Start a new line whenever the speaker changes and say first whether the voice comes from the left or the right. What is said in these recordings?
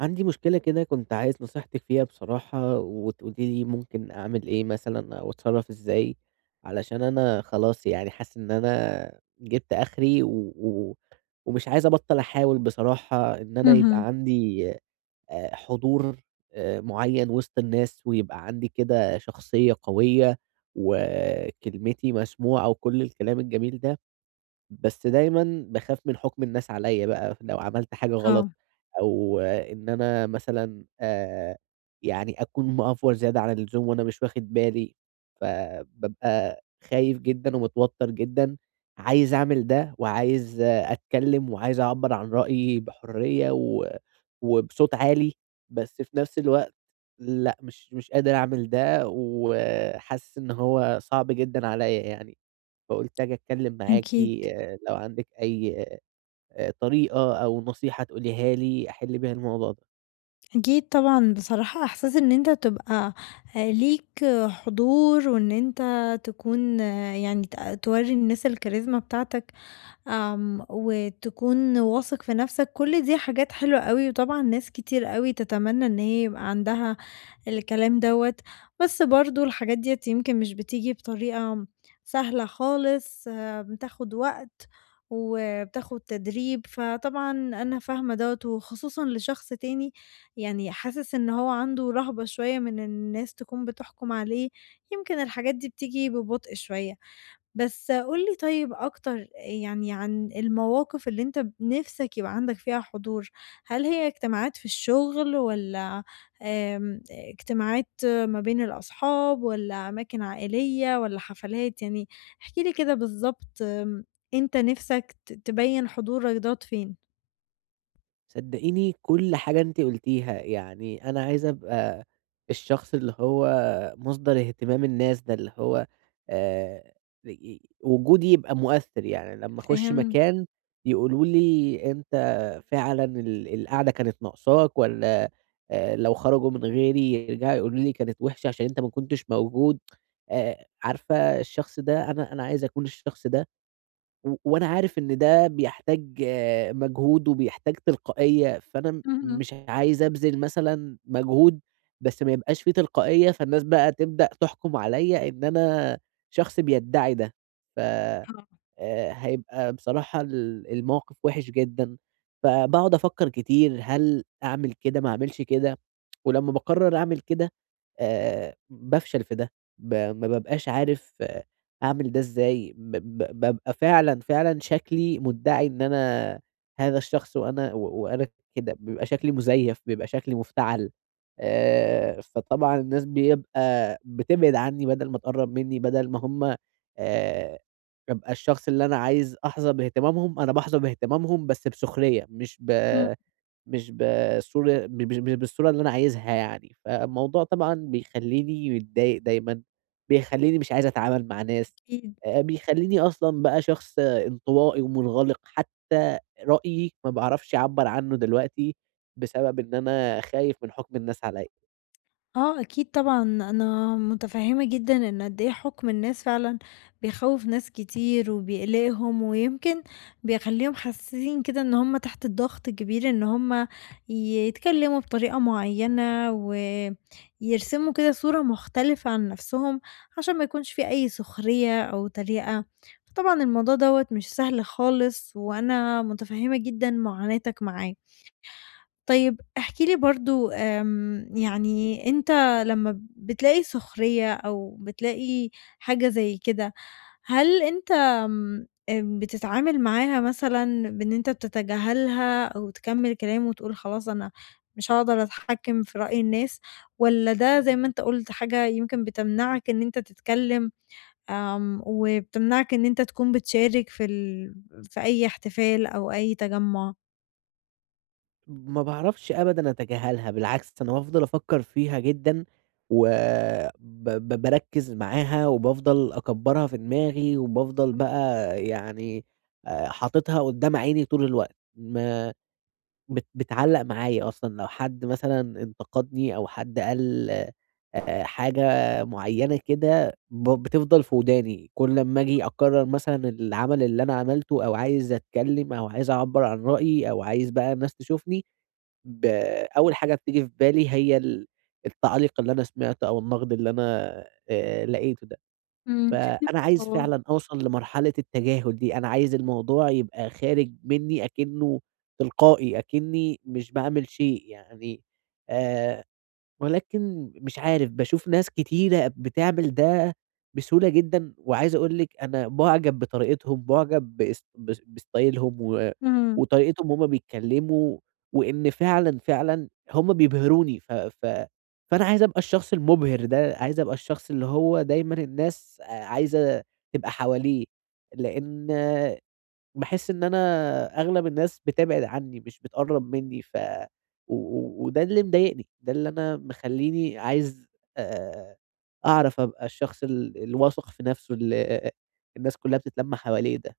right: عندي مشكلة كده كنت عايز نصيحتك فيها بصراحة وتقولي لي ممكن أعمل إيه مثلًا أو أتصرّف إزاي، علشان أنا خلاص يعني حاسس إن أنا جِبت آخري و و ومش عايز أبطّل أحاول بصراحة إن أنا
left: اهم،
right: يبقى عندي حضور معيّن وِسط الناس ويبقى عندي كده شخصية قوية وكلمتي مسموعة وكل الكلام الجميل ده. بس دايمًا باخاف من حُكم الناس عليّا بقى، لو عملت حاجة
left: آه،
right: غلط أو إن أنا مثلًا يعني أكون مأفور زيادة عن اللزوم وأنا مش واخد بالي، فبابقى خايف جدًا ومتوتر جدًا، عايز أعمل ده وعايز آه، أتكلّم وعايز أعبّر عن رأيي بحرية و وبصوت عالي، بس في نفس الوقت لأ، مش قادر أعمل ده وحاسس إن هو صعب جدًا عليّا يعني. فقُلت آجي أتكلّم معاكِ
left: أكيد،
right: لو عندِك أي طريقة أو نصيحة تقوليها لي أحِل بيها الموضوع ده.
left: أكيد طبعًا بصراحة إحساس إن أنت تبقى ليك حضور وإن أنت تكون يعني تورّي الناس الكاريزما بتاعتك، وتكون واثق في نفسك، كل دي حاجات حلوة أوي، وطبعًا ناس كتير أوي تتمنى إن هي يبقى عندها الكلام دوّة، بس برضه الحاجات ديّة يمكن مش بتيجي بطريقة سهلة خالص، بتاخد وقت وبتاخد تدريب، فطبعًا أنا فاهمة دوّة، وخصوصًا لشخص تاني يعني حاسس إن هو عنده رهبة شوية من إن الناس تكون بتحكم عليه، يمكن الحاجات دي بتيجي ببطء شوية. بس قُل لي طيب أكتر يعني عن المواقف اللي أنت ب نِفْسك يبقى عندك فيها حضور، هل هي اجتماعات في الشغل والّا اجتماعات ما بين الأصحاب والّا أماكن عائلية والّا حفلات؟ يعني احكِ لي كده بالضبط أنت نِفْسك تبيّن حضورك دوّة فين؟
right: صدقيني كل حاجة أنتِ قُلتيها، يعني أنا عايز أبقى الشخص اللي هو مصدر اهتمام الناس ده، اللي هو آآ ي وجودي يبقى مؤثِّر، يعني لمّا أخُش
left: فاهم؟
right: مكان يقولوا لي أنت فعلًا القعدة كانت ناقصاك والّا لو خرجوا من غيري يرجعوا يقولوا لي كانت وِحشة عشان أنت ما كنتش موجود، عارفة الشخص ده أنا عايز أكون الشخص ده. و وأنا عارف إن ده بيحتاج آه، مجهود وبيحتاج تلقائية، فأنا
left: اهم،
right: مش عايز أبذل مثلًا مجهود، بس ما يبقاش في تلقائية، فالناس بقى تبدأ تحكم عليَّ إن أنا شخص بيدعي ده، ف
left: آه،
right: هيبقى بصراحة الموقف وِحِش جدًا، فباقعد أفكّر كتير هل أعمل كده، ما أعملش كده. ولمّا باقرّر أعمل كده بافشل في ده، ما بابقاش عارف آه، أعمل ده إزاي، ب ب بابقى فعلًا، فعلًا شكلي مُدّعي إن أنا هذا الشخص وأنا و وأنا كده، بيبقى شكلي مزيّف، بيبقى شكلي مفتعل، فطبعًا الناس بيبقى بتبعد عني بدل ما تقرّب منّي، بدل ما هم آآ أبقى الشخص اللي أنا عايز أحظى باهتمامهم، أنا باحظى باهتمامهم بس بسخرية مش ب
left: إمم.
right: مش بالصورة ب مش مش بالصورة اللي أنا عايزها يعني، فالموضوع طبعًا بيخلّيني متضايق دايمًا، بيخلّيني مش عايز أتعامل مع ناس،
left: أكيد.
right: بيخلّيني أصلًا بقى شخص انطوائي ومنغلق، حتى رأيي ما باعرفش أعبّر عنّه دلوقتي بسبب إن أنا خايف من حُكم الناس عليّا.
left: آه أكيد طبعًا، أنا متفهّمة جدًا إن قد إيه حُكم الناس فعلًا بيخوّف ناس كتير وبيقلقهم، ويمكن بيخلّيهم حاسين كده إن هُم تحت الضغط الكبير إن هُم يتكلّموا بطريقة معيّنة، ويرسموا كده صورة مختلفة عن نَفْسهم عشان ما يكونش في أي سخرية أو تريقة، فطبعًا الموضوع دوّة مش سهل خالص، وأنا متفهّمة جدًا معاناتك معاه. طيب احكِ لي برضه يعني أنت لمّا بتلاقي سخرية أو بتلاقي حاجة زي كده، هل أنت آمم، بتتعامل معاها مثلًا بإن أنت بتتجاهلها أو تكمّل كلام وتقول خلاص أنا مش هاقدر أتحكم في رأي الناس، والّا ده زي ما أنت قُلت حاجة يمكن بتمنعك إن أنت تتكلم، وبتمنعك إن أنت تكون بتشارك في أي احتفال أو أي تجمُّع؟
right: ما باعرفش أبدًا أتجاهلها، بالعكس أنا بافضل أفكّر فيها جدًا، و ب ب باركّز معاها وبافضل أكبّرها في دماغي، وبافضل بقى يعني حاططها قدّام عيني طول الوقت، ما بت بتعلّق معايا أصلًا، لو حد مثلًا انتقدني أو حد قال حاجة معيّنة كده بتفضل في وداني، كل أمّا آجي أكرّر مثلًا العمل اللي أنا عملته أو عايز أتكلّم أو عايز أعبّر عن رأيي أو عايز بقى الناس تشوفني، ب أول حاجة بتيجي في بالي هي التعليق اللي أنا سمعته أو النقد اللي أنا لقيته ده،
left: إمم،
right: فأنا عايز
left: هو
right: فعلًا أوصل لمرحلة التجاهل دي، أنا عايز الموضوع يبقى خارج منّي أكنّه تلقائي، أكنّي مش باعمل شيء يعني آآ ولكن مش عارف، باشوف ناس كتيرة بتعمل ده بسهولة جدًا، وعايز أقول لِك أنا باعجب بطريقتهم، باعجب باس باس بستايلهم و
left: إمم.
right: وطريقتهم وهُم بيتكلموا، وإن فعلًا، فعلًا هُم بيبهروني، ف ف فأنا عايز أبقى الشخص المبهر ده، عايز أبقى الشخص اللي هو دايمًا الناس عايزة تبقى حواليه، لإن باحس إن أنا أغلب الناس بتبعد عني، مش بتقرّب منّي، ف و و وده اللي مضايقني، ده اللي أنا مخلّيني عايز آآ أعرف أبقى الشخص الواثق في نَفْسه اللي الناس كُلّها بتتلَم حواليه ده.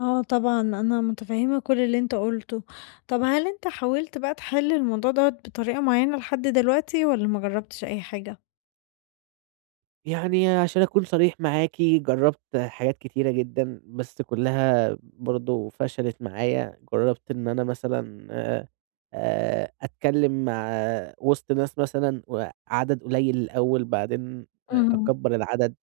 left: آه طبعًا، أنا متفهمة كل اللي أنت قُلته. طب هل أنت حاولت بقى تحل الموضوع دوّة بطريقة معينة لحد دلوقتي والّا ما جربتش أي حاجة؟
right: يعني عشان أكون صريح معاكِ، جرّبت حاجات كتيرة جدًا، بس كُلّها برضه فشلت معايا. جرّبت إن أنا مثلًا أتكلّم وسط ناس مثلًا وعدد قليّل الأول بعدين
left: اهم.
right: أكبّر العدد،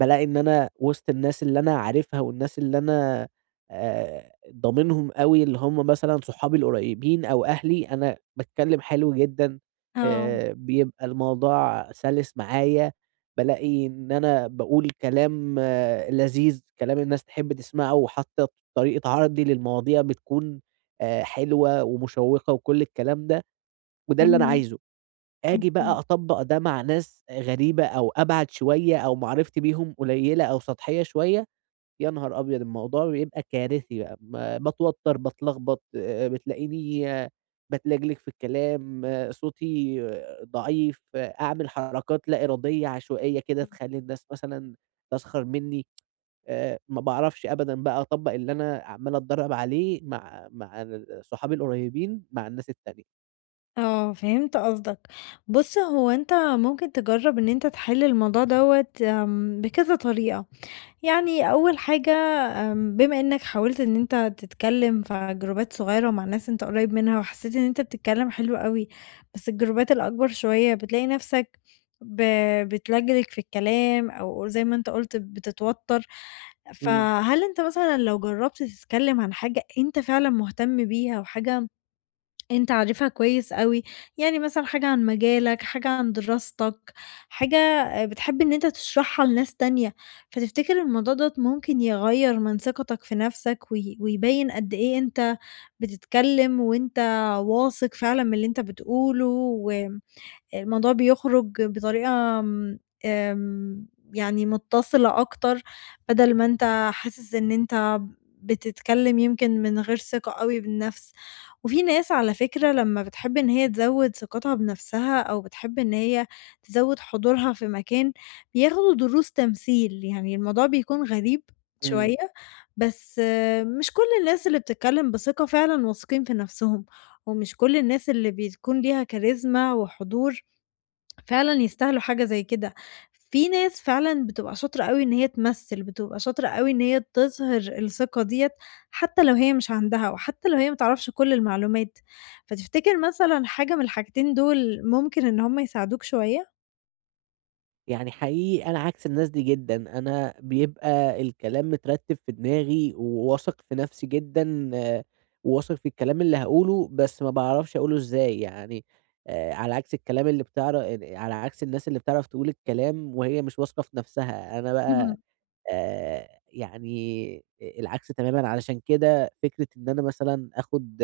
right: بالاقي إن أنا وسط الناس اللي أنا عارفها والناس اللي أنا ضامنهم أوي اللي هم مثلًا صحابي القريّبين أو أهلي، أنا باتكلّم حلو جدًا،
left: آه.
right: بيبقى الموضوع سَلِس معايا، بالاقي إن أنا باقول كلام آه، لذيذ، كلام الناس تحب تسمعه وحتّى طريقة عرضي للمواضيع بتكون حلوة ومشوّقة وكل الكلام ده، وده اللي أنا
left: اهم،
right: عايزه. آجي
left: أكيد.
right: بقى أطبّق ده مع ناس غريبة أو أبعد شوية أو معرفتي بيهم قليّلة أو سطحية شوية، يا نهار أبيض! الموضوع بيبقى كارثي بقى، ما باتوتّر، باتلخبط، بتلاقيني باتلجلج في الكلام، آه، صوتي آه، ضعيف، آه، أعمل حركات لا إرادية عشوائية كده
left: إمم.
right: تخلّي الناس مثلًا تسخر منّي. ما باعرفش أبدًا بقى أطبّق اللي أنا عمّال أتدرّب عليه مع صحابي القريبين مع الناس التانية.
left: آه، فهمت قصدك. بُص، هو أنت ممكن تجرب إن أنت تحل الموضوع دوّة بكذا طريقة. يعني أول حاجة بما إنك حاولت إن أنت تتكلم في جروبات صغيرة مع ناس أنت قريب منها، وحسيت إن أنت بتتكلم حلو أوي، بس الجروبات الأكبر شوية بتلاقي نفسك ب بتلجلج في الكلام أو زي ما أنت قُلت بتتوتر،
right: إمم،
left: فهل أنت مثلًا لو جربت تتكلم عن حاجة أنت فعلًا مهتم بيها وحاجة أنت عارفها كويس أوي، يعني مثلًا حاجة عن مجالك، حاجة عن دراستك، حاجة بتحب إن أنت تشرحها لناس تانية، فتفتكر الموضوع دوّة ممكن يغيّر من ثقتك في نفسك ويبين قد إيه أنت بتتكلم وأنت واثق فعلًا من اللي أنت بتقوله و الموضوع بيخرج بطريقة آمم، آمم، يعني متصلة أكتر، بدل ما أنت حاسس إن أنت بتتكلم يمكن من غير ثقة أوي بالنفس، وفي ناس على فكرة لمّا بتحب إن هي تزوّد ثقتها بنفسها أو بتحب إن هي تزوّد حضورها في مكان، بياخدوا دروس تمثيل، يعني الموضوع بيكون غريب شوية،
right: إمم.
left: بس مش كل الناس اللي بتتكلم بثقة فعلًا واثقين في نفسهم، ومش كل الناس اللي بتكون ليها كاريزما وحضور فعلًا يستاهلوا حاجة زي كده. في ناس فعلًا بتبقى شاطرة أوي إن هي تمثّل، بتبقى شاطرة أوي إن هي تظهر الثقة ديّة حتى لو هي مش عندها، وحتى لو هي ما تعرفش كل المعلومات. فتفتكر مثلًا حاجة من الحاجتين دول ممكن إن هُم يساعدوك شوية؟
right: يعني حقيقي أنا عكس الناس دي جدًا، أنا بيبقى الكلام مترتّب في دماغي وواثق في نَفْسي جدًا، آه، وواثق في الكلام اللي هاقوله، بس ما باعرفش أقوله إزاي، يعني على عكس الكلام اللي بتعر يعني على عكس الناس اللي بتعرف تقول الكلام وهي مش واثقة في نَفْسها، أنا
left: اهم،
right: بقى يعني العكس تمامًا، علشان كده فكرة إن أنا مثلًا آخُد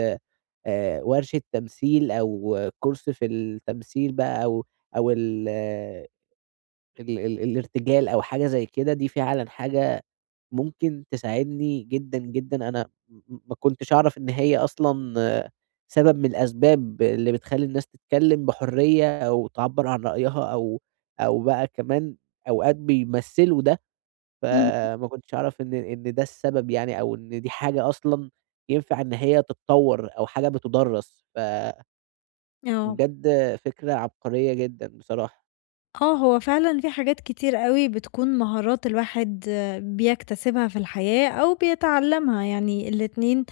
right: ورشة تمثيل أو course في التمثيل بقى أو أو ال ال ال الارتجال أو حاجة زي كده، دي فعلًا حاجة ممكن تساعدني جدًا، جدًا. أنا ما كنتش أعرف إن هي أصلًا آه، سبب من الأسباب اللي بتخلّي الناس تتكلّم بحُرية أو تعبّر عن رأيها أو أو بقى كمان أوقات بيمثّلوا ده
left: اهم.
right: فما كنتش أعرف إن ده السبب يعني أو إن دي حاجة أصلًا ينفع إن هي تتطوّر أو حاجة بتُدرّس، فبجد
left: آه.
right: فكرة عبقرية جدًا بصراحة.
left: آه، هو فعلًا في حاجات كتير أوي بتكون مهارات الواحد بيكتسبها في الحياة أو بيتعلّمها، يعني الاتنين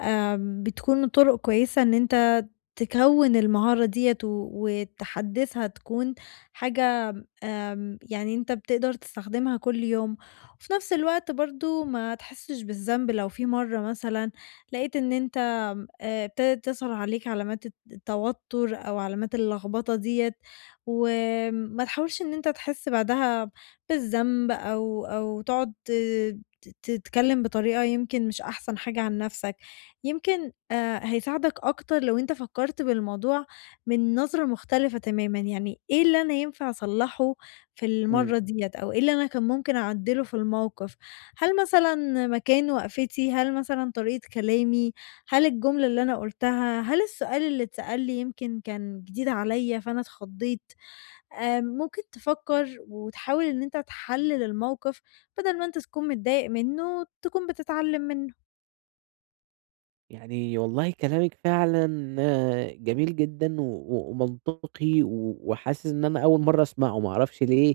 left: آآ بتكون طُرق كويسة إن أنت تكوّن المهارة ديّة و وتحدّثها تكون حاجة يعني أنت بتقدر تستخدمها كل يوم، وفي نفس الوقت برضه ما تحسّش بالذنب لو في مرّة مثلًا لقيت إن أنت ابتدت تظهر عليك علامات التوتر أو علامات اللخبطة ديّة، وما تحاولش إن أنت تحس بعدها بالذنب أو تقعد تتكلم بطريقة يمكن مش أحسن حاجة عن نفسك، يمكن هيساعدك أكتر لو أنت فكرت بالموضوع من نظرة مختلفة تمامًا، يعني إيه اللي أنا ينفع أصلّحه في
right: إمم.
left: المرّة ديّة أو إيه اللي أنا كان ممكن أعدّله في الموقف؟ هل مثلًا مكان وقفتي، هل مثلًا طريقة كلامي، هل الجملة اللي أنا قُلتها، هل السؤال اللي اتسأل لي يمكن كان جديد عليّا فأنا اتخضّيت؟ ممكن تفكّر وتحاول إن أنت تحلّل الموقف، بدل ما أنت تكون متضايق منّه، تكون بتتعلّم منّه.
right: يعني والله كلامِك فعلًا آه، جميل جدًا و و ومنطقي و وحاسس إن أنا أول مرّة أسمعه، ما أعرفش ليه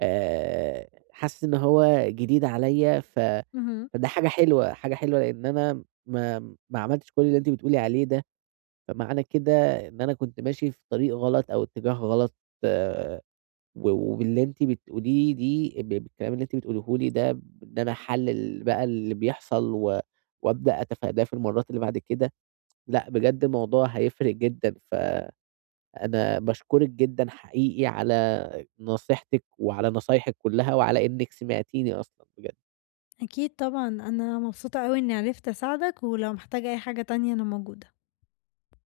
right: حاسس إن هو جديد عليّا
left: اهم.
right: فده حاجة حلوة، حاجة حلوة لإن أنا ما عملتش كل اللي أنتِ بتقولي عليه ده. فمعنى كده إن أنا كنت ماشي في طريق غلط أو اتجاه غلط آه، و وباللي أنتِ بتقوليه دي بالكلام اللي أنتِ بتقوليه لي ده بإن أنا أحلل بقى اللي بيحصل و وأبدأ أتفاداه في المرات اللي بعد كده، لأ بجد الموضوع هيفرق جدًا، فأنا باشكرِك جدًا حقيقي على نصيحتِك وعلى نصايحِك كلها وعلى إنِّك سمعتيني أصلًا بجد.
left: أكيد طبعًا، أنا مبسوطة أوي إنّي عرفت أساعدك، ولو محتاجة أي حاجة تانية أنا موجودة.